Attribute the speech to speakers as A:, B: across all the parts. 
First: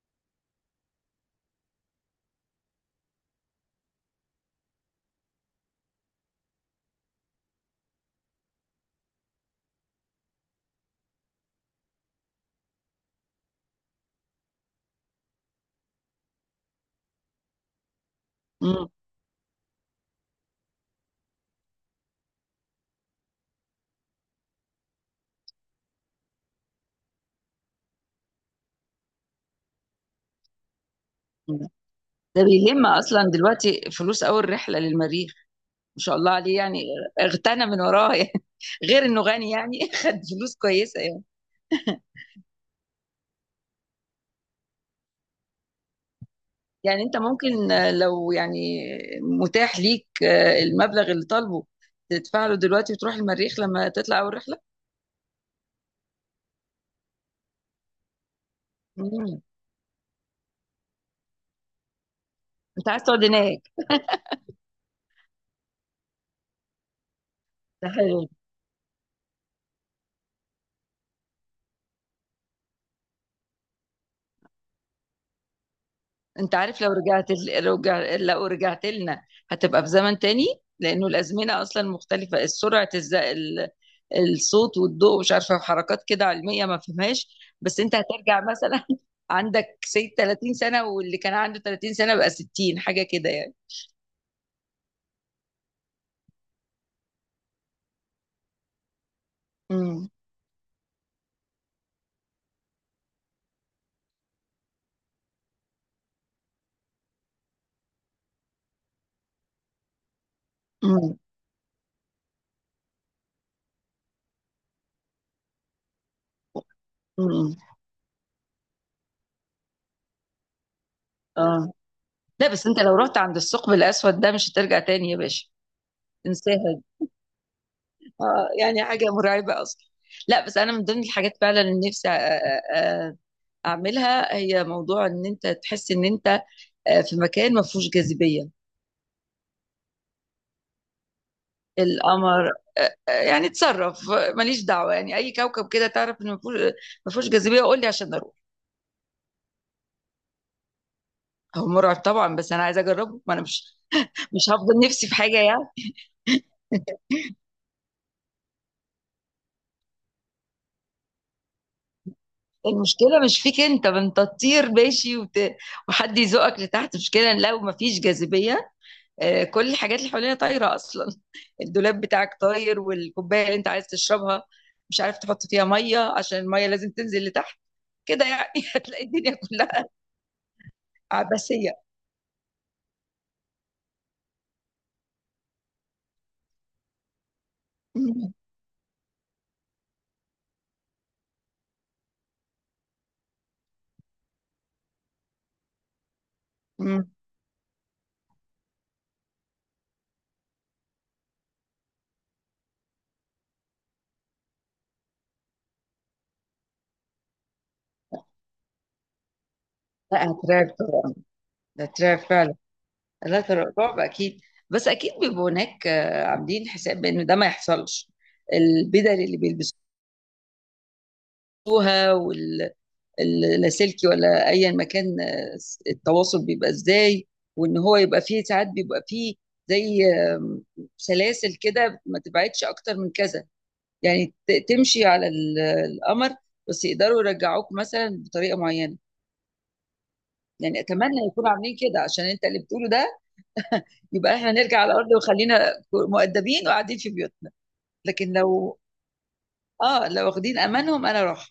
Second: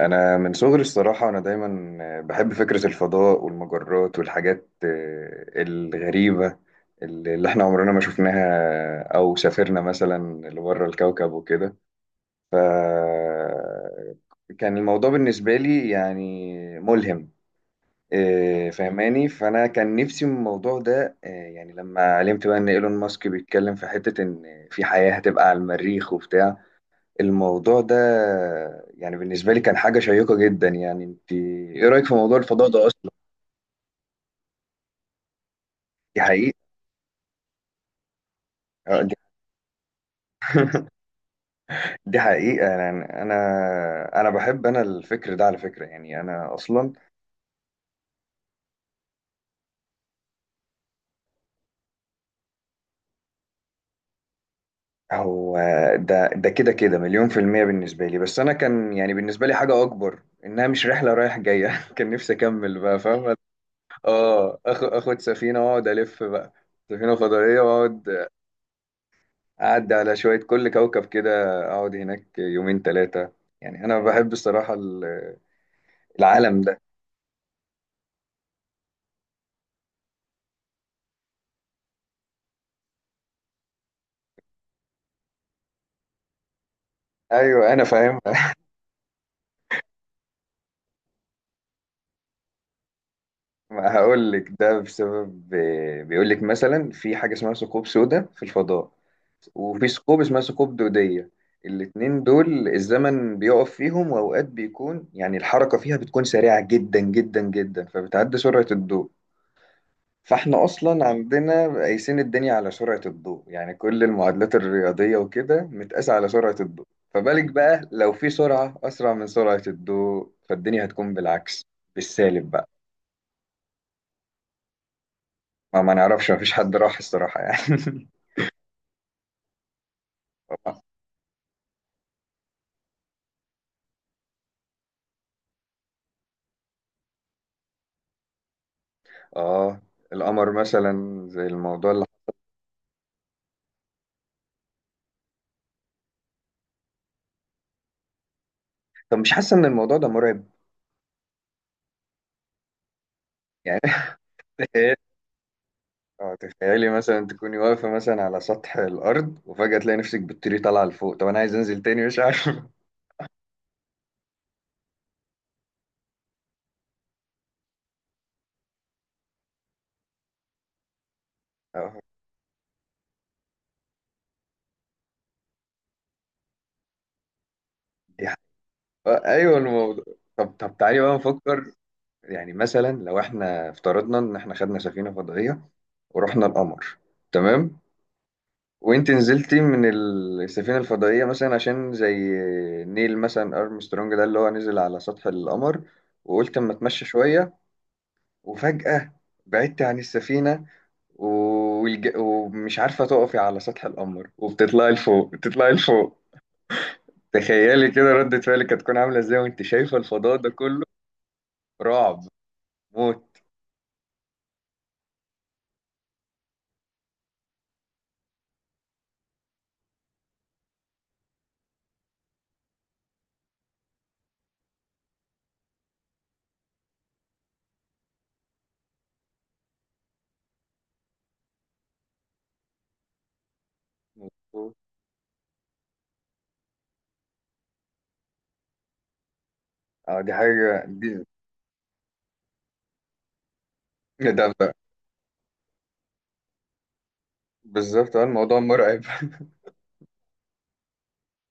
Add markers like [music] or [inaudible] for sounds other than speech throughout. A: انا من صغري الصراحه انا دايما بحب فكره الفضاء والمجرات والحاجات الغريبه اللي احنا عمرنا ما شفناها او سافرنا مثلا لبره الكوكب وكده ف كان الموضوع بالنسبه لي يعني ملهم،
B: مم.
A: فهماني. فانا كان نفسي من الموضوع ده، يعني لما علمت بقى ان ايلون ماسك بيتكلم في حته ان في حياه هتبقى على المريخ وبتاع الموضوع ده. يعني بالنسبة لي كان حاجة شيقة جدا. يعني انت ايه رأيك في موضوع
B: ده
A: الفضاء ده
B: بيلم
A: اصلا؟
B: اصلا دلوقتي فلوس اول رحله للمريخ. ما شاء
A: دي
B: الله
A: حقيقة.
B: عليه يعني اغتنى من وراها يعني. [laughs]
A: آه،
B: غير
A: دي
B: انه غني يعني. [laughs] خد فلوس كويسه
A: [laughs]
B: يعني.
A: دي حقيقة. يعني أنا بحب، أنا الفكر ده على فكرة، يعني أنا أصلا
B: يعني انت ممكن لو يعني متاح ليك المبلغ اللي طالبه تدفع له دلوقتي وتروح المريخ لما تطلع اول رحله.
A: هو ده، ده كده مليون في المية بالنسبة لي. بس أنا كان يعني
B: مم.
A: بالنسبة لي حاجة أكبر، إنها مش رحلة رايح جاية. [laughs] كان نفسي أكمل
B: انت
A: بقى،
B: عايز تقعد
A: فاهمة؟
B: هناك؟
A: آه. آخد سفينة وأقعد ألف بقى، سفينة فضائية،
B: ده
A: وأقعد
B: حلو.
A: أعدي على شوية كل كوكب كده، أقعد هناك يومين ثلاثة. يعني أنا بحب الصراحة
B: انت
A: العالم
B: عارف
A: ده.
B: لو رجعت ال- لو رجع- لو رجعت لنا هتبقى في زمن تاني. لانه الازمنه اصلا مختلفه. سرعه الصوت والضوء مش عارفه، حركات كده علميه ما فهمهاش،
A: أيوه
B: بس
A: أنا
B: انت
A: فاهم.
B: هترجع
A: [laughs]
B: مثلا [laughs] عندك سيد 30 سنه واللي كان عنده 30 سنه بقى 60. حاجه كده يعني.
A: ما هقول لك ده بسبب، بيقول لك مثلا في حاجة اسمها ثقوب سوداء في الفضاء، وفي
B: امم.
A: ثقوب اسمها ثقوب دودية. الاتنين دول الزمن بيقف فيهم، وأوقات بيكون يعني الحركة فيها بتكون سريعة جدا جدا جدا، فبتعدي سرعة الضوء. فاحنا اصلا
B: امم.
A: عندنا قايسين الدنيا على سرعة الضوء، يعني كل المعادلات الرياضية وكده متقاسة على سرعة الضوء. فبالك
B: امم.
A: بقى لو في سرعة اسرع من سرعة الضوء، فالدنيا هتكون بالعكس،
B: اه. لا
A: بالسالب
B: بس
A: بقى.
B: انت لو رحت عند الثقب الاسود ده مش هترجع تاني يا باشا.
A: ما نعرفش، ما فيش
B: انساها
A: حد راح
B: دي.
A: الصراحة يعني.
B: اه يعني حاجه مرعبه اصلا. لا، بس انا
A: [laughs]
B: من ضمن الحاجات فعلا اللي نفسي أ- اعملها هي موضوع ان انت تحس ان انت في مكان ما فيهوش جاذبيه.
A: اه، القمر مثلا زي الموضوع اللي،
B: القمر. يعني اتصرف، ماليش دعوه، يعني اي كوكب كده تعرف ان ما فيهوش جاذبيه قول لي عشان اروح.
A: طب مش حاسة ان الموضوع ده مرعب؟
B: هو مرعب طبعا بس انا عايزه اجربه، ما انا مش
A: يعني
B: مش هفضل نفسي في
A: [laughs]
B: حاجه يعني.
A: اه، تخيلي مثلا تكوني واقفة مثلا على سطح الأرض، وفجأة تلاقي نفسك بتطيري طالعة لفوق. طب أنا عايز أنزل تاني، مش عارف. [laughs]
B: المشكله مش فيك انت، ما انت تطير ماشي وحد يزقك لتحت، مشكله لو ما فيش جاذبيه. كل الحاجات اللي حوالينا طايره اصلا،
A: اه،
B: الدولاب بتاعك طاير، والكوبايه اللي انت عايز تشربها مش عارف تحط فيها ميه عشان الميه لازم تنزل لتحت كده
A: دي
B: يعني. [laughs] هتلاقي الدنيا
A: ايوه،
B: كلها
A: الموضوع. طب تعالي بقى
B: عبثيه.
A: نفكر، يعني مثلا لو احنا افترضنا ان احنا خدنا سفينه فضائيه ورحنا القمر، تمام؟
B: مم.
A: وانت نزلتي من السفينه الفضائيه مثلا، عشان زي نيل مثلا ارمسترونج ده اللي هو نزل على سطح القمر، وقلت اما اتمشى
B: مم.
A: شويه، وفجاه بعدت عن السفينه، ومش عارفه تقفي على سطح القمر، وبتطلعي لفوق بتطلعي لفوق، تخيلي كده ردة فعلك هتكون عامله ازاي، وانت شايفه
B: لا
A: الفضاء ده
B: هترعب
A: كله؟
B: طبعا، ده هترعب
A: رعب،
B: فعلا.
A: موت،
B: لا، رعب اكيد. بس اكيد بيبقوا هناك عاملين حساب بان ده ما يحصلش. البدل اللي بيلبسوها، اللاسلكي ولا ايا مكان، التواصل بيبقى ازاي، وان هو يبقى فيه ساعات بيبقى فيه زي سلاسل كده ما تبعدش اكتر من كذا، يعني
A: موت.
B: تمشي على القمر بس يقدروا يرجعوك مثلا بطريقه معينه.
A: اه دي
B: يعني
A: حاجة دي.
B: اتمنى يكونوا عاملين كده، عشان انت اللي بتقوله ده
A: إيه
B: يبقى
A: ده
B: احنا
A: ده-
B: نرجع على الارض وخلينا مؤدبين وقاعدين في بيوتنا.
A: بالظبط، اه
B: لكن
A: الموضوع
B: لو،
A: مرعب. [laughs]
B: اه لو واخدين امانهم انا اروح.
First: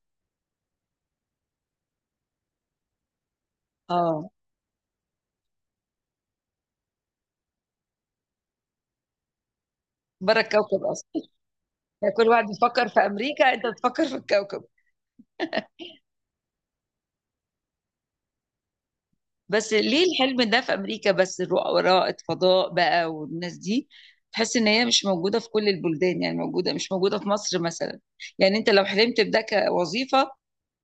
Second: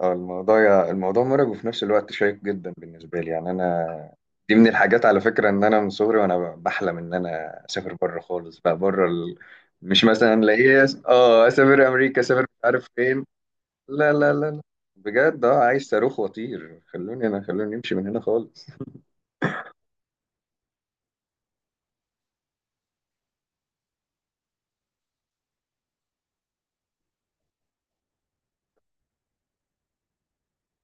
A: اه، الموضوع مرعب وفي نفس الوقت شيق جدا بالنسبة لي. يعني أنا
B: اه
A: دي من الحاجات على فكرة، إن أنا من صغري وأنا بحلم إن أنا أسافر بره خالص بقى، مش مثلا
B: بره الكوكب
A: لاقيه
B: اصلا،
A: اه أسافر
B: يعني
A: أمريكا،
B: كل
A: أسافر
B: واحد
A: مش عارف
B: بيفكر في
A: فين.
B: امريكا انت بتفكر
A: لا
B: في
A: لا لا لا،
B: الكوكب.
A: بجد اه عايز صاروخ وأطير، خلوني أنا، خلوني أمشي من هنا خالص.
B: بس ليه الحلم ده في امريكا بس؟ الرؤى فضاء بقى، والناس دي تحس ان هي مش موجوده في كل البلدان، يعني موجوده مش موجوده في مصر مثلا. يعني انت لو حلمت بده كوظيفه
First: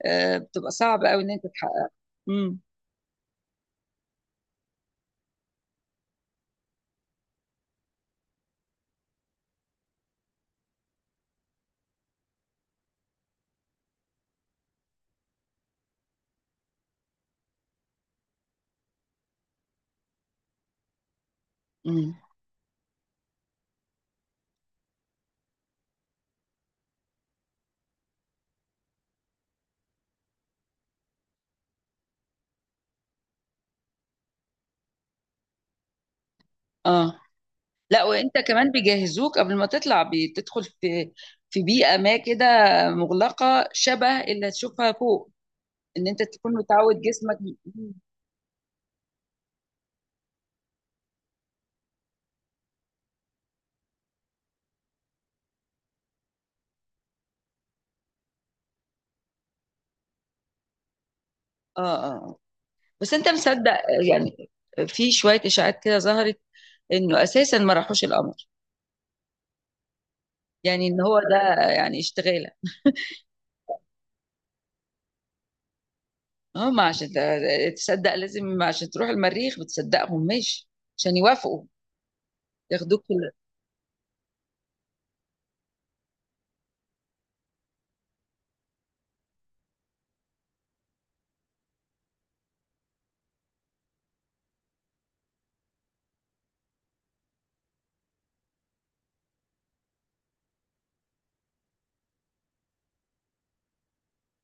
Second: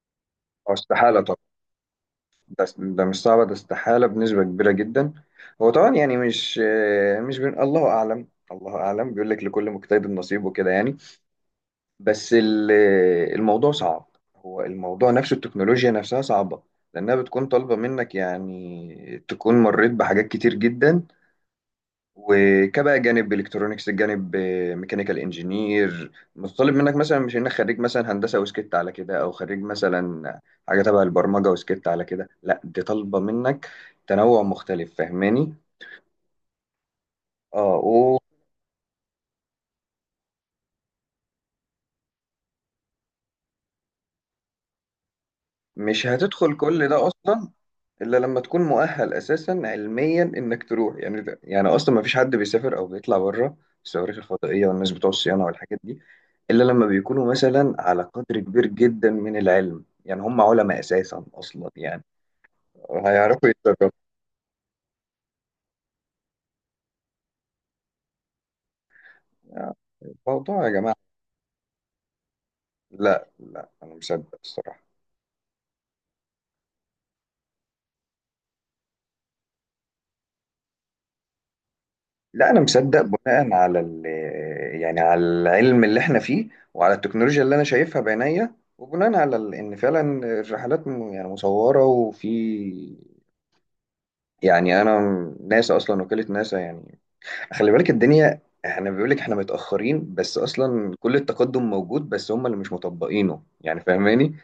B: بتبقى
A: اه
B: صعب
A: استحالة
B: قوي ان
A: طبعا.
B: انت تحققها. امم.
A: ده مش صعبة، ده استحالة بنسبة كبيرة جدا. هو طبعا يعني مش، مش بين، الله أعلم، الله أعلم. بيقول لك لكل مجتهد نصيب وكده يعني. بس الموضوع صعب. هو الموضوع نفسه، التكنولوجيا نفسها صعبة، لأنها بتكون طالبة منك يعني تكون مريت بحاجات كتير جدا،
B: امم.
A: وكبقى جانب الكترونكس، جانب ميكانيكال انجينير، متطلب منك مثلا مش انك خريج مثلا هندسه وسكت على كده، او خريج مثلا حاجه تبع البرمجه وسكت على كده. لا دي طالبه منك تنوع مختلف، فاهماني؟
B: اه،
A: اه،
B: لا وانت كمان بيجهزوك قبل ما تطلع، بتدخل في بيئه ما كده مغلقه شبه اللي تشوفها فوق،
A: مش
B: ان انت تكون
A: هتدخل كل
B: متعود
A: ده
B: جسمك.
A: اصلا،
B: مم.
A: الا لما تكون مؤهل اساسا علميا انك تروح. يعني ده يعني اصلا ما فيش حد بيسافر او بيطلع بره، الصواريخ الفضائيه والناس بتوع الصيانه والحاجات دي، الا لما بيكونوا مثلا على قدر كبير جدا من العلم. يعني هم علماء اساسا اصلا،
B: اه
A: يعني
B: اه آه. بس انت
A: هيعرفوا
B: مصدق
A: يتصرفوا.
B: يعني في شويه اشاعات كده ظهرت انه اساسا ما راحوش القمر؟
A: يعني الموضوع يا
B: يعني
A: جماعه،
B: ان هو ده يعني اشتغاله؟
A: لا انا مصدق الصراحه.
B: هم عشان تصدق لازم، عشان تروح المريخ بتصدقهم ماشي، عشان يوافقوا
A: لا انا مصدق
B: ياخدوك
A: بناء على ال، يعني على العلم اللي احنا فيه، وعلى التكنولوجيا اللي انا شايفها بعينيا، وبناء على ان فعلا يعني مصوره، وفي يعني انا، ناسا اصلا، وكاله ناسا يعني، خلي بالك الدنيا، احنا بيقول لك احنا متاخرين بس اصلا كل التقدم موجود، بس هم اللي مش مطبقينه، يعني فاهماني؟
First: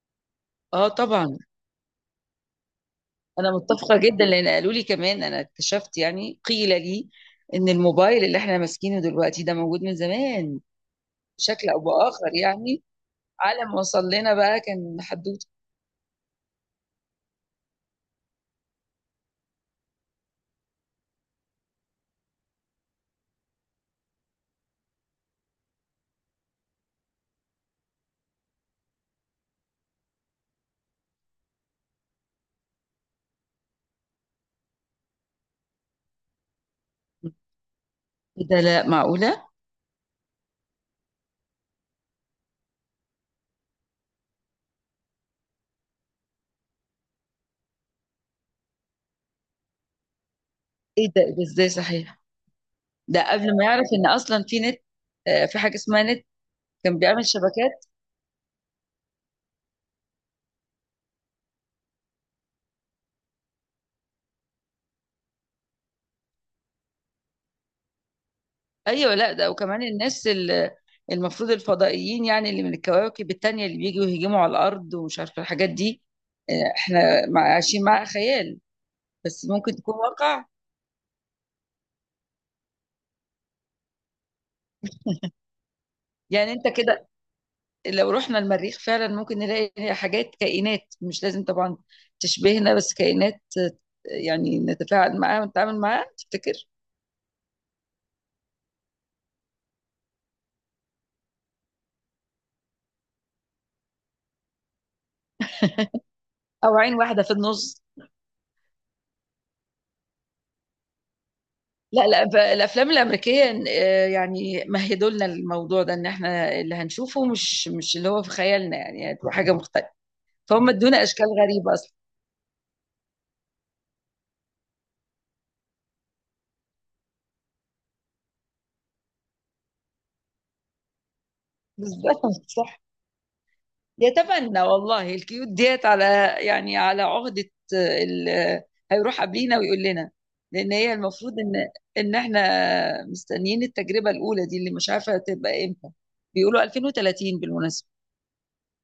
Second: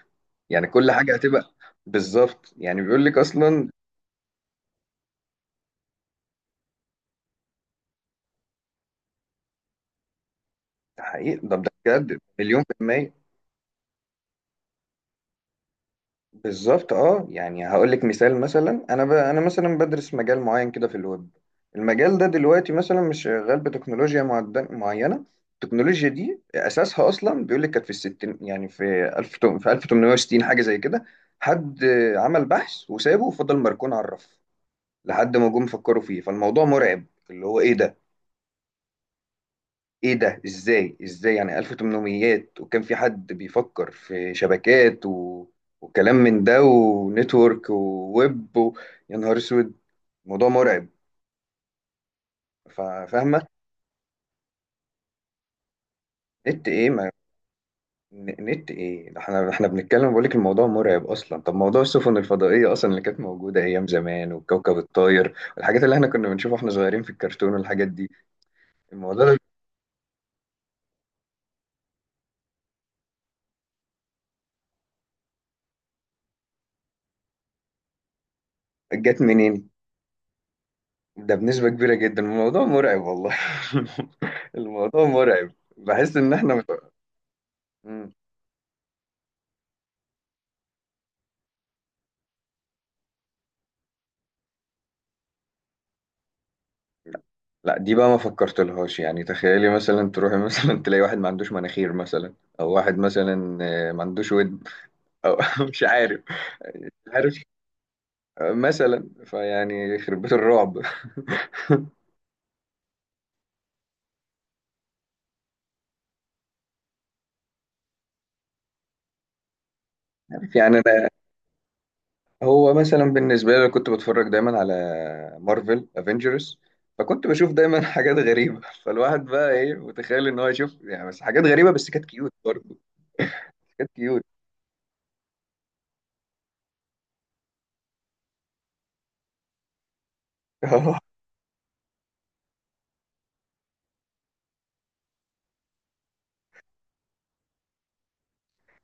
A: يعني
B: اه
A: كل حاجه
B: طبعا.
A: هتبقى بالظبط، يعني بيقول لك
B: انا
A: اصلا
B: متفقه جدا، لان قالوا لي كمان، انا اكتشفت يعني قيل لي ان الموبايل اللي احنا ماسكينه دلوقتي ده موجود من زمان
A: تحقيق. طب
B: بشكل
A: ده
B: او
A: بجد
B: باخر،
A: مليون في
B: يعني
A: المية.
B: على ما وصل لنا بقى كان حدوته.
A: بالظبط اه. يعني هقول لك مثال مثلا، انا انا مثلا بدرس مجال معين كده في الويب. المجال ده دلوقتي مثلا مش شغال بتكنولوجيا معينه. التكنولوجيا دي اساسها اصلا بيقول لك كانت في الستين، يعني في في 1860 حاجه زي كده، حد عمل بحث وسابه وفضل مركون على الرف، لحد ما جم فكروا فيه. فالموضوع مرعب، اللي هو ايه ده،
B: ايه ده، لا معقوله؟
A: ازاي، ازاي يعني 1800 وكان في حد بيفكر في شبكات و... وكلام من ده، ونتورك وويب و... يا نهار اسود، الموضوع مرعب.
B: ايه ده، إيه ده، ازاي؟ صحيح، ده
A: فاهمه.
B: قبل ما يعرف ان اصلا في نت، في حاجه اسمها نت
A: نت ايه
B: كان
A: ما...
B: بيعمل شبكات.
A: نت ايه ده؟ احنا بنتكلم، بقول لك الموضوع مرعب اصلا. طب موضوع السفن الفضائيه اصلا اللي كانت موجوده ايام زمان، والكوكب الطاير والحاجات اللي احنا كنا بنشوفها واحنا صغيرين في الكرتون والحاجات دي،
B: ايوه،
A: الموضوع
B: لا
A: ده
B: ده وكمان الناس المفروض الفضائيين يعني، اللي من الكواكب التانية اللي بيجوا يهجموا على الارض ومش عارفه الحاجات دي، احنا عايشين مع خيال،
A: جت
B: بس
A: منين؟
B: ممكن تكون واقع.
A: ده بنسبة كبيرة جدا الموضوع مرعب والله. [laughs] الموضوع مرعب، بحس ان
B: يعني
A: احنا
B: انت
A: مت...
B: كده، لو
A: مم.
B: رحنا المريخ فعلا ممكن نلاقي حاجات، كائنات، مش لازم طبعا تشبهنا بس كائنات يعني نتفاعل معاها ونتعامل معاها، تفتكر؟
A: لا دي بقى ما فكرت لهاش، يعني تخيلي مثلا تروحي مثلا [laughs] تلاقي واحد ما عندوش مناخير مثلا، او واحد مثلا ما عندوش ود، او [laughs] مش عارف،
B: او عين
A: مش
B: واحده في
A: عارف،
B: النص.
A: مثلا فيعني يخرب بيت الرعب. [laughs]
B: لا لا، الافلام الامريكيه يعني مهدوا لنا الموضوع ده ان احنا اللي هنشوفه مش اللي هو في خيالنا، يعني هتبقى حاجه مختلفه. فهم
A: يعني
B: ادونا اشكال غريبه اصلا.
A: هو مثلا بالنسبة لي كنت بتفرج دايما على مارفل افنجرز، فكنت بشوف دايما [laughs] حاجات غريبة. فالواحد بقى ايه متخيل ان هو يشوف يعني بس حاجات غريبة، بس كانت
B: بالظبط
A: كيوت برضه،
B: صح.
A: كانت كيوت.
B: يتمنى والله الكيوت ديت على يعني على عقده، آه، ال- آه، هيروح قبلينا ويقول لنا. لان هي
A: [laughs]
B: المفروض ان احنا مستنيين التجربه الاولى دي اللي مش عارفه تبقى امتى، بيقولوا 2030 بالمناسبه.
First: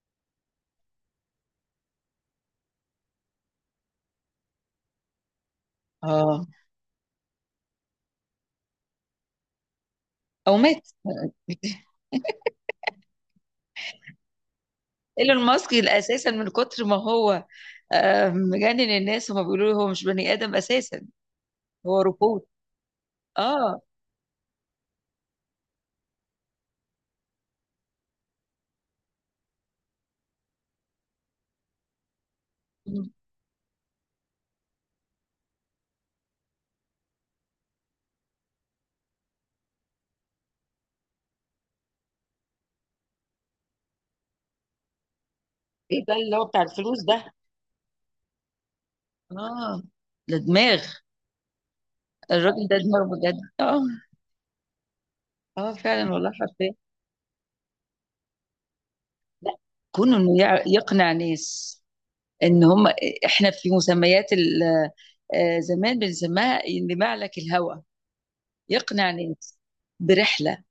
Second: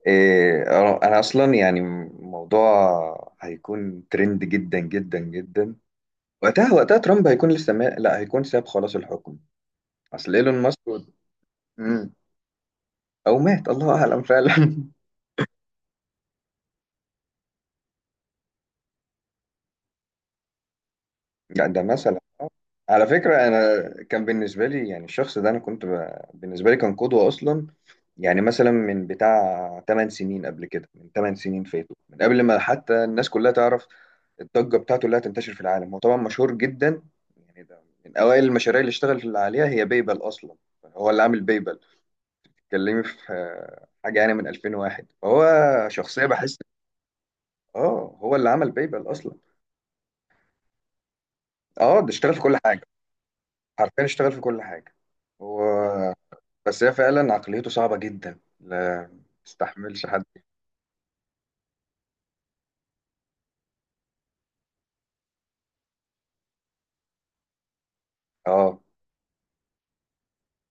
A: إيه، أنا أصلا يعني الموضوع هيكون ترند جدا جدا جدا
B: اه
A: وقتها. وقتها ترامب هيكون لسه ما... لا هيكون ساب خلاص الحكم. أصل إيلون
B: او
A: ماسك،
B: مات. [laughs]
A: مم. أو مات الله أعلم فعلا. [laughs]
B: ايلون ماسك اساسا من كتر ما هو مجنن الناس، هما بيقولوا له هو مش بني ادم اساسا،
A: يعني ده
B: هو
A: مثلا،
B: روبوت.
A: على فكرة أنا
B: اه.
A: كان بالنسبة لي يعني الشخص ده، أنا كنت بالنسبة لي كان قدوة أصلا. يعني مثلا من بتاع 8 سنين قبل كده، من 8 سنين فاتوا، من قبل ما حتى الناس كلها تعرف الضجة بتاعته اللي هتنتشر في العالم. هو طبعا مشهور جدا. يعني ده من أوائل المشاريع اللي اشتغل عليها هي بيبل أصلا، هو اللي عامل بيبل، اتكلمي في حاجة يعني من 2001، هو
B: ايه ده
A: شخصية
B: اللي هو
A: بحس،
B: بتاع الفلوس ده؟
A: اه هو اللي عمل بيبل أصلا.
B: اه، ده دماغ.
A: اه ده اشتغل في كل
B: الراجل ده
A: حاجة،
B: دماغ بجد، اه.
A: حرفيا اشتغل في كل حاجة. هو
B: اه فعلا والله، حرفيا.
A: بس هي فعلا عقليته صعبة جدا، لا
B: لا،
A: تستحملش
B: كونه
A: حد.
B: انه يقنع ناس ان هم، احنا في مسميات زمان بنسميها ان معلك الهوى،
A: اه
B: يقنع ناس برحله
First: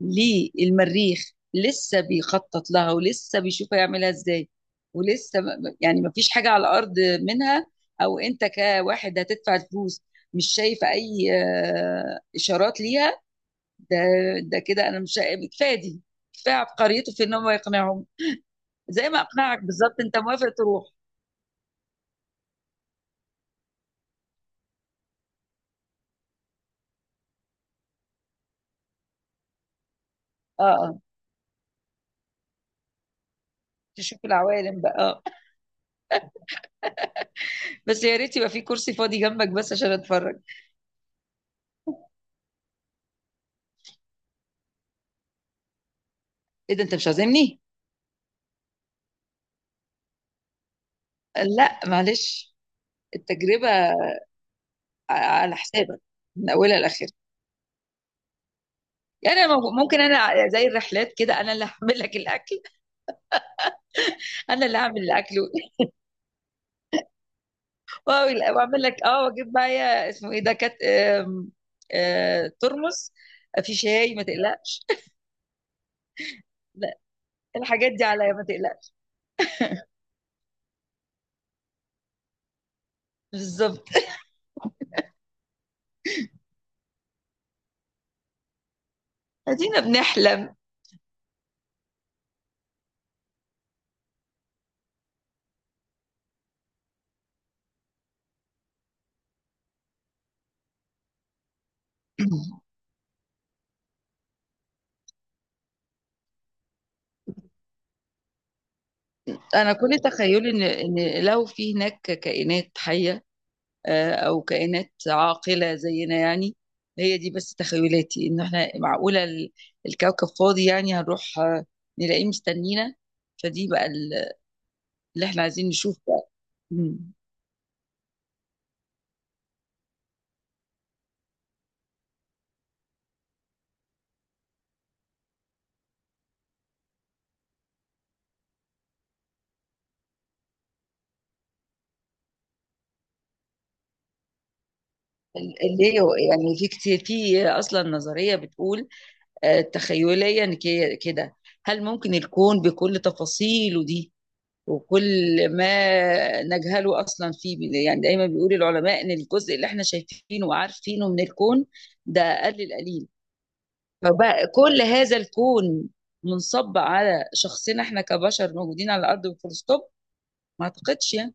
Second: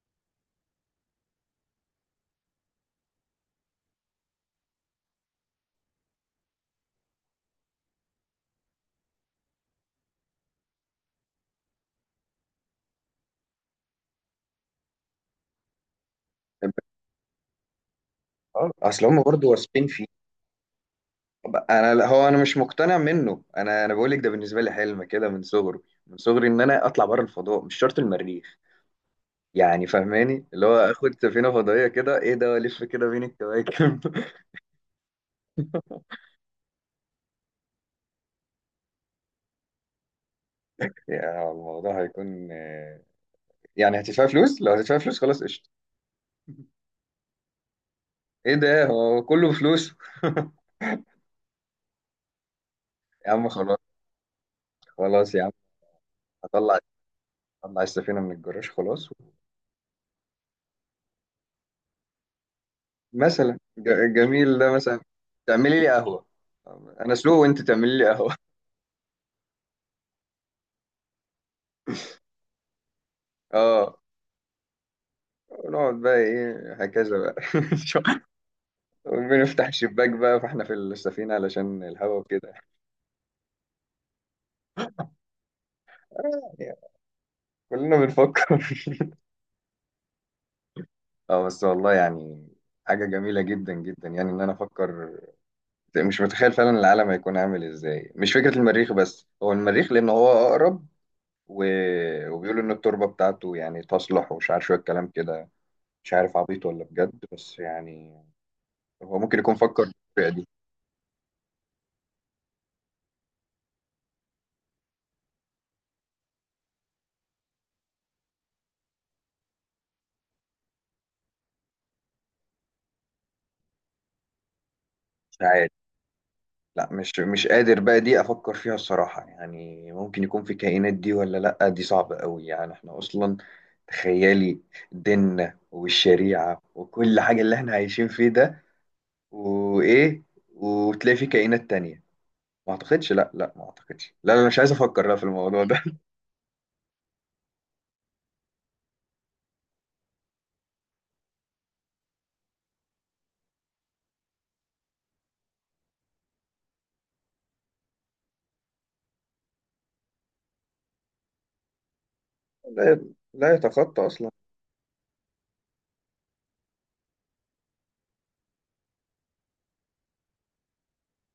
B: للمريخ لسه بيخطط لها ولسه بيشوف هيعملها ازاي، ولسه يعني ما فيش حاجة على الأرض منها، أو أنت كواحد هتدفع فلوس مش شايف أي إشارات ليها، ده ده كده أنا مش شايف- كفاية دي، كفاية عبقريته في إن هو يقنعهم،
A: اه. اصل
B: زي ما
A: هم برضه
B: أقنعك
A: واثقين
B: بالظبط،
A: فيه.
B: أنت موافق تروح.
A: طب انا لا، هو انا مش مقتنع منه. انا انا بقول لك ده بالنسبه لي حلم كده من صغري، من صغري ان انا اطلع بره الفضاء، مش شرط المريخ. يعني فاهماني
B: أه
A: اللي هو
B: أه،
A: اخد سفينه فضائيه كده، ايه ده والف كده بين الكواكب.
B: تشوف
A: [laughs]
B: العوالم بقى، أه. بس يا ريت يبقى في كرسي فاضي جنبك بس عشان أتفرج.
A: يعني الموضوع هيكون، يعني هتدفع فلوس، لو هتدفع فلوس خلاص قشطه.
B: إيه ده أنت مش عازمني؟
A: ايه ده هو كله فلوس.
B: لا معلش،
A: [laughs] يا عم
B: التجربة
A: خلاص، خلاص يا عم.
B: على حسابك من
A: هطلع،
B: اولها لاخرها.
A: هطلع السفينه من الجراج خلاص.
B: يعني أنا ممكن انا زي الرحلات كده، انا اللي هعمل لك الاكل،
A: مثلا جميل
B: انا
A: ده
B: اللي
A: مثلا.
B: هعمل الاكل.
A: تعملي
B: [laughs]
A: لي قهوة، أنا سلو وأنت تعملي لي قهوة. [laughs]
B: واعمل لك، اه، واجيب معايا اسمه ايه ده، كات، ترمس، في
A: أه،
B: شاي، ما تقلقش.
A: ونقعد بقى إيه
B: لا،
A: هكذا بقى.
B: الحاجات دي عليا ما تقلقش.
A: [laughs] بنفتح الشباك بقى فإحنا في السفينة علشان الهوا وكده. [laughs]
B: بالظبط،
A: يعني كلنا بنفكر. [laughs]
B: ادينا بنحلم.
A: أه بس والله يعني حاجة جميلة جدا جدا، يعني إن أنا أفكر، مش متخيل فعلا العالم هيكون عامل إزاي. مش فكرة المريخ بس، هو المريخ لأن هو أقرب و... وبيقولوا إن
B: [clears throat]
A: التربة بتاعته يعني تصلح، ومش عارف شوية كلام كده، مش عارف عبيط ولا بجد، بس يعني هو ممكن يكون
B: انا
A: فكر
B: كل
A: بالطريقة دي.
B: تخيلي ان لو في هناك كائنات حيه او كائنات عاقله زينا يعني. هي دي بس تخيلاتي، ان احنا معقوله الكوكب فاضي؟ يعني هنروح نلاقيه مستنينا، فدي بقى اللي
A: مش
B: احنا عايزين
A: عارف.
B: نشوف بقى.
A: لا
B: مم.
A: مش مش قادر بقى دي افكر فيها الصراحة، يعني ممكن يكون في كائنات دي ولا لا، دي صعبة قوي. يعني احنا اصلا تخيلي، ديننا والشريعة وكل حاجة اللي احنا عايشين فيه ده، وايه، وتلاقي في كائنات تانية؟ ما اعتقدش، لا لا ما اعتقدش، لا انا مش عايز افكر لا في الموضوع ده.
B: اللي هو يعني في كتير، في اصلا نظريه بتقول، تخيليا كده، هل ممكن الكون بكل تفاصيله دي وكل ما نجهله اصلا فيه، يعني دايما بيقول العلماء ان الجزء اللي احنا شايفينه وعارفينه من الكون ده اقل
A: [laughs] لا،
B: القليل،
A: لا يتخطى اصلا.
B: فبقى كل هذا الكون منصب على شخصنا، احنا كبشر موجودين على الارض، وفول ستوب؟ ما اعتقدش يعني.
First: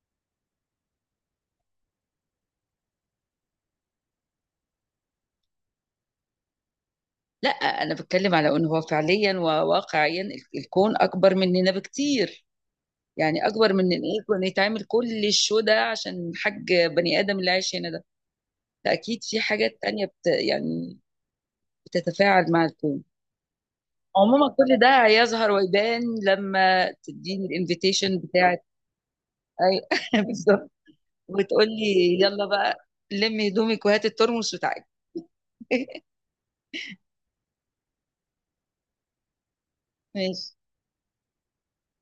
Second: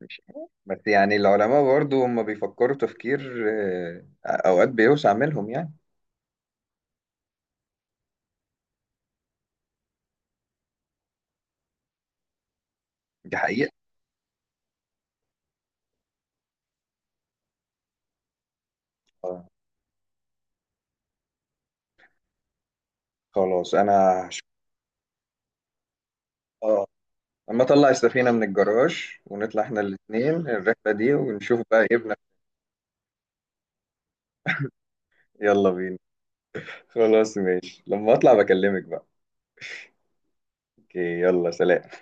A: مش عارف. بس يعني العلماء برضو هم بيفكروا تفكير اوقات بيوسع منهم يعني.
B: لا انا بتكلم على ان هو فعليا وواقعيا الكون اكبر مننا بكتير،
A: دي
B: يعني
A: حقيقة.
B: اكبر من ان ايه كنا يتعمل كل الشو ده عشان حاج بني ادم اللي عايش هنا ده. فاكيد في
A: آه،
B: حاجات تانية يعني بتتفاعل مع الكون.
A: خلاص انا هش-
B: عموما كل ده هيظهر ويبان
A: اه
B: لما تديني
A: اما اطلع
B: الانفيتيشن
A: السفينة من
B: بتاعت.
A: الجراج ونطلع احنا
B: اي، [laughs]
A: الاتنين
B: بالظبط،
A: الرحلة دي ونشوف
B: وتقول
A: بقى ايه بنا.
B: لي يلا بقى لمي هدومك وهات الترمس بتاعك.
A: يلا بينا.
B: [laughs]
A: خلاص ماشي، لما اطلع بكلمك بقى.
B: ماشي.
A: اوكي يلا سلام.